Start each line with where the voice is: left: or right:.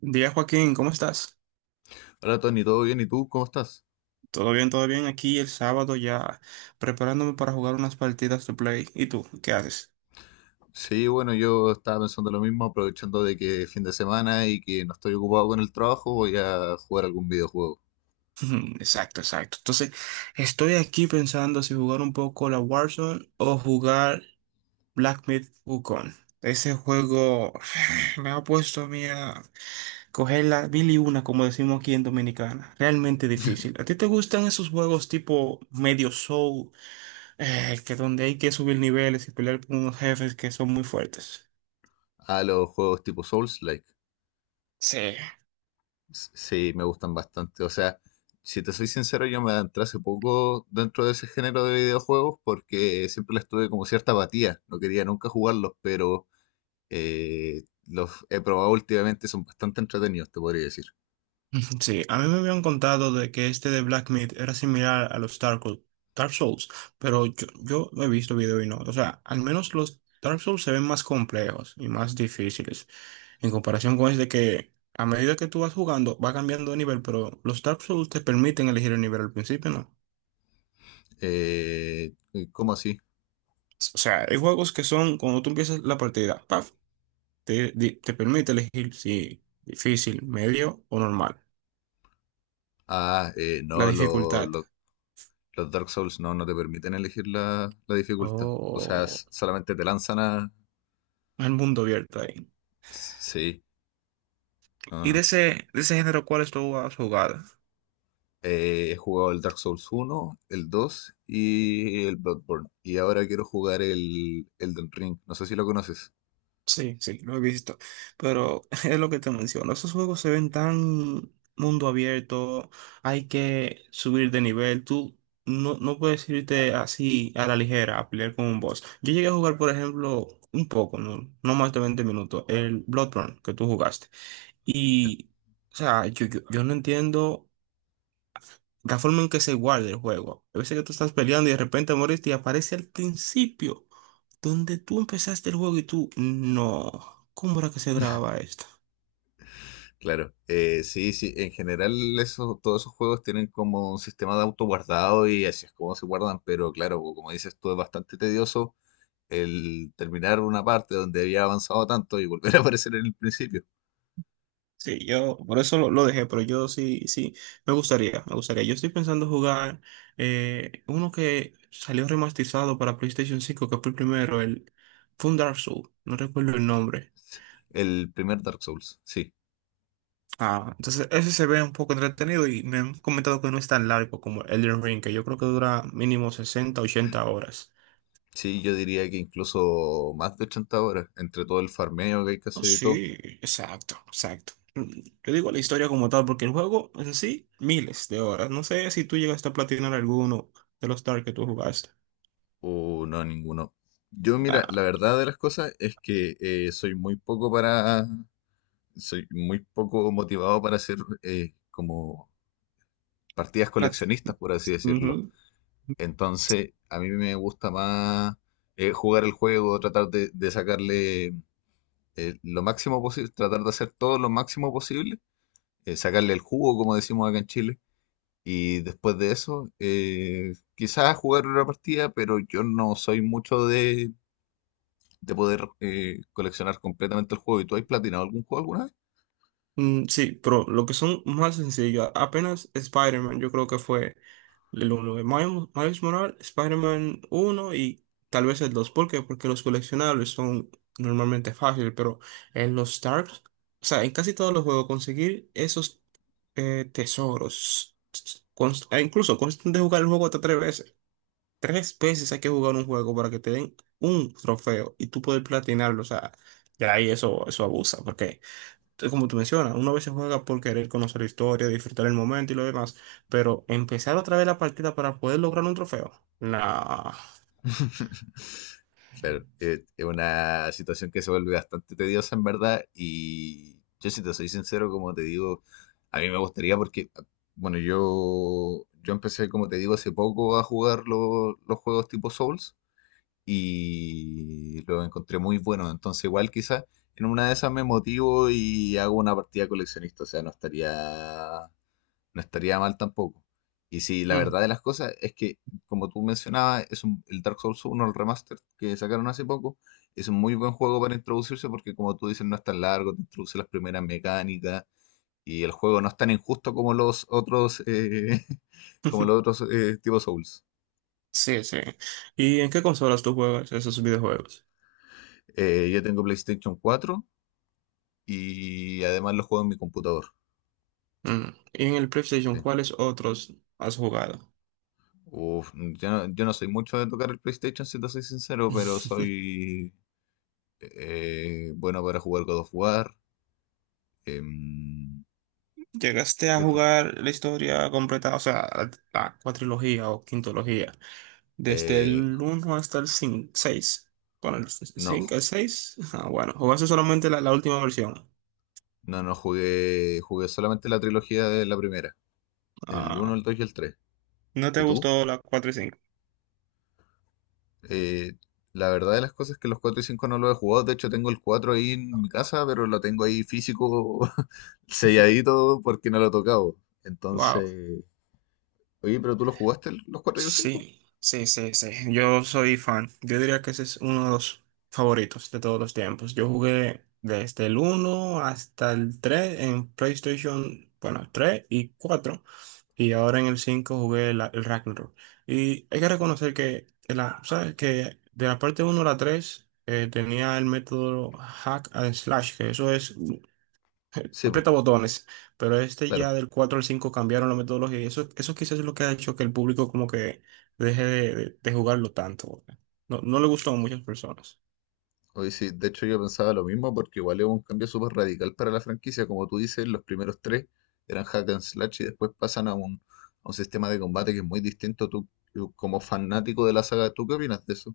right: Día Joaquín, ¿cómo estás?
left: Hola Tony, ¿todo bien? ¿Y tú cómo estás?
right: Todo bien, todo bien. Aquí el sábado ya preparándome para jugar unas partidas de play. ¿Y tú? ¿Qué haces?
left: Sí, bueno, yo estaba pensando lo mismo, aprovechando de que es fin de semana y que no estoy ocupado con el trabajo, voy a jugar algún videojuego.
right: Exacto, exacto. Entonces, estoy aquí pensando si jugar un poco la Warzone o jugar Black Myth Wukong. Ese juego me ha puesto a mí a coger la mil y una, como decimos aquí en Dominicana. Realmente difícil. ¿A ti te gustan esos juegos tipo medio soul, que donde hay que subir niveles y pelear con unos jefes que son muy fuertes?
left: A los juegos tipo Souls-like.
right: Sí.
left: Sí, me gustan bastante. O sea, si te soy sincero, yo me adentré hace poco dentro de ese género de videojuegos porque siempre les tuve como cierta apatía. No quería nunca jugarlos, pero los he probado últimamente, son bastante entretenidos, te podría decir.
right: Sí, a mí me habían contado de que este de Black Myth era similar a los Dark Souls, pero yo no he visto video y no. O sea, al menos los Dark Souls se ven más complejos y más difíciles en comparación con este que a medida que tú vas jugando va cambiando de nivel, pero los Dark Souls te permiten elegir el nivel al principio, ¿no?
left: Eh, ¿Cómo así?
right: O sea, hay juegos que son cuando tú empiezas la partida, ¡paf! Te, te permite elegir si difícil, medio o normal.
left: Ah,
right: La
left: no,
right: dificultad.
left: los Dark Souls no, te permiten elegir la dificultad. O sea,
right: Oh.
left: solamente te lanzan a...
right: El mundo abierto ahí.
left: Sí, no,
right: ¿Y de
left: no.
right: ese género, cuáles tú has jugado?
left: He jugado el Dark Souls uno, el 2 y el Bloodborne. Y ahora quiero jugar el Elden Ring. No sé si lo conoces.
right: Sí, sí, lo he visto. Pero es lo que te menciono. Esos juegos se ven tan mundo abierto. Hay que subir de nivel. Tú no puedes irte así a la ligera a pelear con un boss. Yo llegué a jugar, por ejemplo, un poco, no más de 20 minutos, el Bloodborne que tú jugaste.
left: Ya.
right: Y, o sea, yo no entiendo la forma en que se guarda el juego. A veces que tú estás peleando y de repente moriste y aparece al principio, donde tú empezaste el juego y tú, no, ¿cómo era que se grababa esto?
left: Claro, sí, sí, en general eso, todos esos juegos tienen como un sistema de autoguardado y así es como se guardan, pero claro, como dices tú, es bastante tedioso el terminar una parte donde había avanzado tanto y volver a aparecer en el principio.
right: Sí, yo por eso lo dejé, pero yo sí, sí, me gustaría. Yo estoy pensando jugar uno que salió remasterizado para PlayStation 5, que fue el primero, el fue un Dark Souls, no recuerdo el nombre.
left: El primer Dark Souls, sí.
right: Ah, entonces ese se ve un poco entretenido y me han comentado que no es tan largo como Elden Ring, que yo creo que dura mínimo 60, 80 horas.
left: Sí, yo diría que incluso más de 80 horas, entre todo el farmeo que hay que
right: Oh,
left: hacer y todo.
right: sí, exacto, exacto. Mm, yo digo la historia como tal, porque el juego en sí, miles de horas. No sé si tú llegaste a platinar alguno de los Dark que tú jugaste.
left: O no, ninguno. Yo, mira, la
right: Ah,
left: verdad de las cosas es que soy muy poco para. Soy muy poco motivado para hacer como partidas
right: plat.
left: coleccionistas, por así decirlo. Entonces, a mí me gusta más jugar el juego, tratar de sacarle lo máximo posible, tratar de hacer todo lo máximo posible, sacarle el jugo, como decimos acá en Chile. Y después de eso, quizás jugar una partida, pero yo no soy mucho de poder coleccionar completamente el juego. ¿Y tú has platinado algún juego alguna vez?
right: Mm, sí, pero lo que son más sencillas, apenas Spider-Man, yo creo que fue el uno de Miles Morales, Spider-Man 1 y tal vez el dos. ¿Por qué? Porque los coleccionables son normalmente fáciles, pero en los Starks, o sea, en casi todos los juegos conseguir esos tesoros, e incluso consta de jugar el juego hasta tres veces. Tres veces hay que jugar un juego para que te den un trofeo y tú puedes platinarlo, o sea, ya ahí eso abusa, porque entonces, como tú mencionas, uno a veces juega por querer conocer la historia, disfrutar el momento y lo demás, pero empezar otra vez la partida para poder lograr un trofeo. Nah.
left: Claro, es una situación que se vuelve bastante tediosa en verdad y yo si te soy sincero, como te digo, a mí me gustaría porque, bueno, yo empecé, como te digo, hace poco a jugar los juegos tipo Souls y lo encontré muy bueno. Entonces, igual quizás en una de esas me motivo y hago una partida coleccionista. O sea, no estaría mal tampoco. Y sí, la
right: Mm.
left: verdad de las cosas es que, como tú mencionabas, es el Dark Souls uno, el remaster que sacaron hace poco, es un muy buen juego para introducirse porque, como tú dices, no es tan largo, te introduce las primeras mecánicas y el juego no es tan injusto como los otros, como los otros tipo Souls.
right: Sí, sí. ¿Y en qué consolas tú juegas esos videojuegos?
left: Yo tengo PlayStation cuatro y además lo juego en mi computador.
right: Mm. ¿Y en el PlayStation,
left: Sí.
right: cuáles otros has jugado?
left: Uf, yo no soy mucho de tocar el PlayStation, si te soy sincero, pero soy bueno para jugar God of War. em,
right: ¿Llegaste a
left: ¿Qué otro?
right: jugar la historia completa, o sea, la cuatrilogía o quintología, desde
left: Eh,
right: el uno hasta el cinco, seis? Bueno, el 5,
left: no,
right: el 6. Ah, bueno, jugaste solamente la última versión.
left: no, no jugué, jugué solamente la trilogía de la primera, el uno,
right: Ah,
left: el 2 y el tres.
right: ¿no te
left: ¿Y tú?
right: gustó la 4 y cinco?
left: Eh, la verdad de las cosas es que los 4 y 5 no los he jugado, de hecho tengo el 4 ahí en mi casa, pero lo tengo ahí físico, selladito, porque no lo he tocado.
right: Wow.
left: Entonces... Oye, pero tú lo jugaste los 4 y el cinco.
right: Sí, sí, sí, sí. Yo soy fan. Yo diría que ese es uno de los favoritos de todos los tiempos. Yo jugué desde el uno hasta el 3 en PlayStation, bueno, 3 y 4, y ahora en el 5 jugué el Ragnarok. Y hay que reconocer que, la, ¿sabes? Que de la parte uno a la 3 tenía el método hack and slash, que eso es
left: Sí, pues,
right: aprieta botones, pero este ya
left: claro.
right: del 4 al 5 cambiaron la metodología y eso quizás es lo que ha hecho que el público como que deje de, de jugarlo tanto. Porque no, no le gustó a muchas personas.
left: Oye, sí, de hecho yo pensaba lo mismo porque igual es un cambio súper radical para la franquicia. Como tú dices, los primeros tres eran hack and slash y después pasan a a un sistema de combate que es muy distinto. Tú como fanático de la saga, ¿tú qué opinas de eso?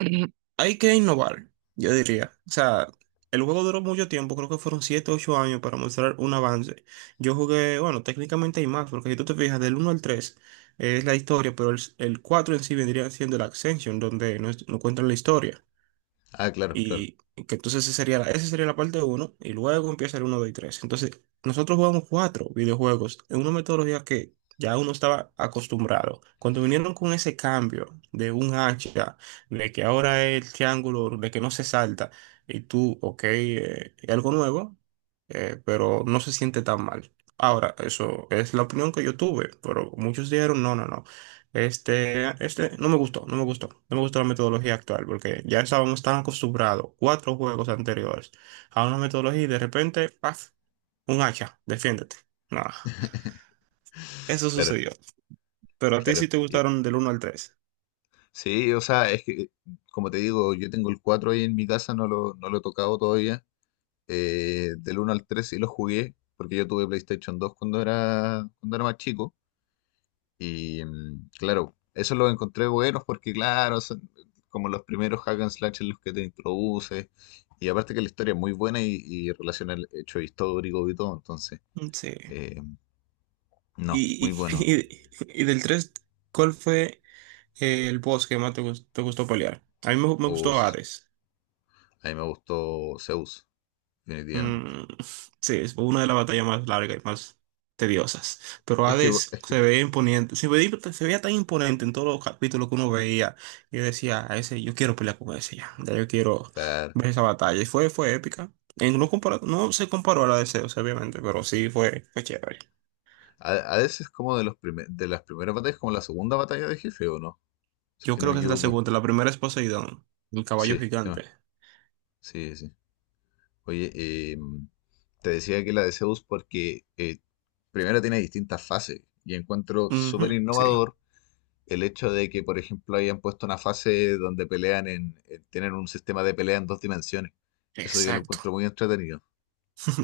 right: Ujú. Hay que innovar, yo diría. O sea, el juego duró mucho tiempo, creo que fueron 7 o 8 años para mostrar un avance. Yo jugué, bueno, técnicamente hay más, porque si tú te fijas, del uno al 3 es la historia, pero el 4 en sí vendría siendo la Ascension, donde no, no cuentan la historia.
left: Ah, claro, claro,
right: Y que entonces esa sería la parte uno y luego empieza el uno 2 y tres. Entonces, nosotros jugamos cuatro videojuegos en una metodología que ya uno estaba acostumbrado. Cuando vinieron con ese cambio de un hacha, de que ahora es el triángulo, de que no se salta, y tú, ok, es algo nuevo, pero no se siente tan mal. Ahora, eso es la opinión que yo tuve, pero muchos dijeron, no, no, no. Este no me gustó, no me gustó, no me gustó la metodología actual porque ya estábamos tan acostumbrados, cuatro juegos anteriores, a una metodología y de repente, ¡paf! Un hacha, defiéndete. Nada. Eso
left: claro,
right: sucedió. Pero a ti sí
left: claro.
right: te gustaron del uno al tres.
left: Sí, o sea, es que, como te digo, yo tengo el 4 ahí en mi casa, no lo he tocado todavía. Del 1 al 3 sí lo jugué porque yo tuve PlayStation dos cuando era más chico. Y claro, eso lo encontré buenos porque, claro, son como los primeros hack and slash en los que te introduces. Y aparte que la historia es muy buena y relaciona el hecho histórico y todo. Entonces,
right: Sí.
left: eh, no, muy
right: Y, y,
left: bueno.
right: y- y del 3, ¿cuál fue el boss que más te te gustó pelear? A mí me, me
left: O
right: gustó
left: s-
right: Hades.
left: a mí me gustó Zeus, definitivamente.
right: Mm, sí, es una de las batallas más largas y más tediosas. Pero Hades
left: Es que
right: se ve imponente, se veía tan imponente en todos los capítulos que uno veía. Yo decía, a ese, yo quiero pelear con ese ya, ya yo quiero
left: claro,
right: ver esa batalla. Y fue, fue épica. No, no se comparó a la de Zeus, obviamente, pero sí fue, fue chévere.
left: a veces como de los de las primeras batallas, como la segunda batalla de jefe, ¿o no? Si es
right: Yo
left: que no
right: creo
left: me
right: que es la
left: equivoco.
right: segunda, la primera es Poseidón, el caballo
left: Sí, sí,
right: gigante.
left: sí, sí. Oye, te decía que la de Zeus porque primero tiene distintas fases y encuentro súper
right: Ujú, sí,
left: innovador el hecho de que, por ejemplo, hayan puesto una fase donde pelean en, tienen un sistema de pelea en dos dimensiones. Eso yo lo encuentro
right: exacto.
left: muy entretenido.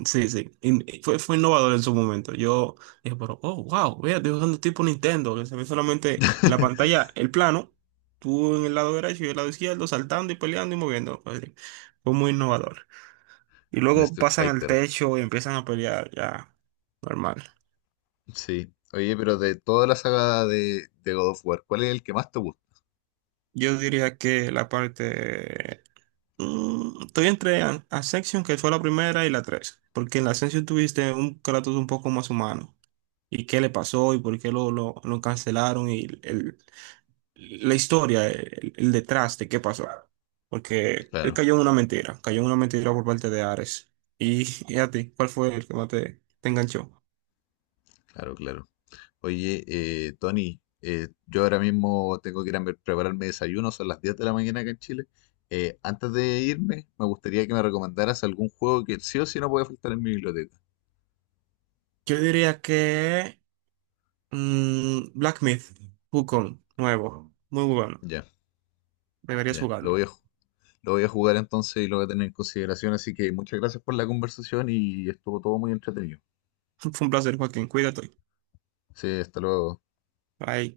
right: Sí, sí. Fue, fue innovador en su momento. Yo dije, pero, oh, wow, vea, estoy jugando tipo Nintendo, que se ve solamente la pantalla, el plano, tú en el lado derecho y el lado izquierdo, saltando y peleando y moviendo. Fue fue muy innovador. Y
left: Un
right: luego
left: Street
right: pasan al
left: Fighter.
right: techo y empiezan a pelear, ya, normal.
left: Sí. Oye, pero de toda la saga de God of War, ¿cuál es el que más te gusta?
right: Yo diría que la parte... mm, estoy entre Ascension, que fue la primera, y la tres. Porque en la Ascension tuviste un Kratos un poco más humano y qué le pasó y por qué lo cancelaron y la historia, el detrás de qué pasó. Porque él
left: Claro,
right: cayó en una mentira, cayó en una mentira por parte de Ares. Y, a ti, ¿cuál fue el que más te, te enganchó?
left: claro, claro. Oye, Tony, yo ahora mismo tengo que ir a prepararme desayuno, son las 10 de la mañana acá en Chile. Antes de irme, me gustaría que me recomendaras algún juego que sí o sí no puede faltar en mi biblioteca.
right: Yo diría que mm, Black Myth, Wukong, nuevo, muy bueno.
left: Ya,
right: Deberías
left: ya, lo
right: jugarlo.
left: voy a, lo voy a jugar entonces y lo voy a tener en consideración, así que muchas gracias por la conversación y estuvo todo muy entretenido.
right: Fue un placer, Joaquín. Cuídate.
left: Sí, hasta luego.
right: Bye.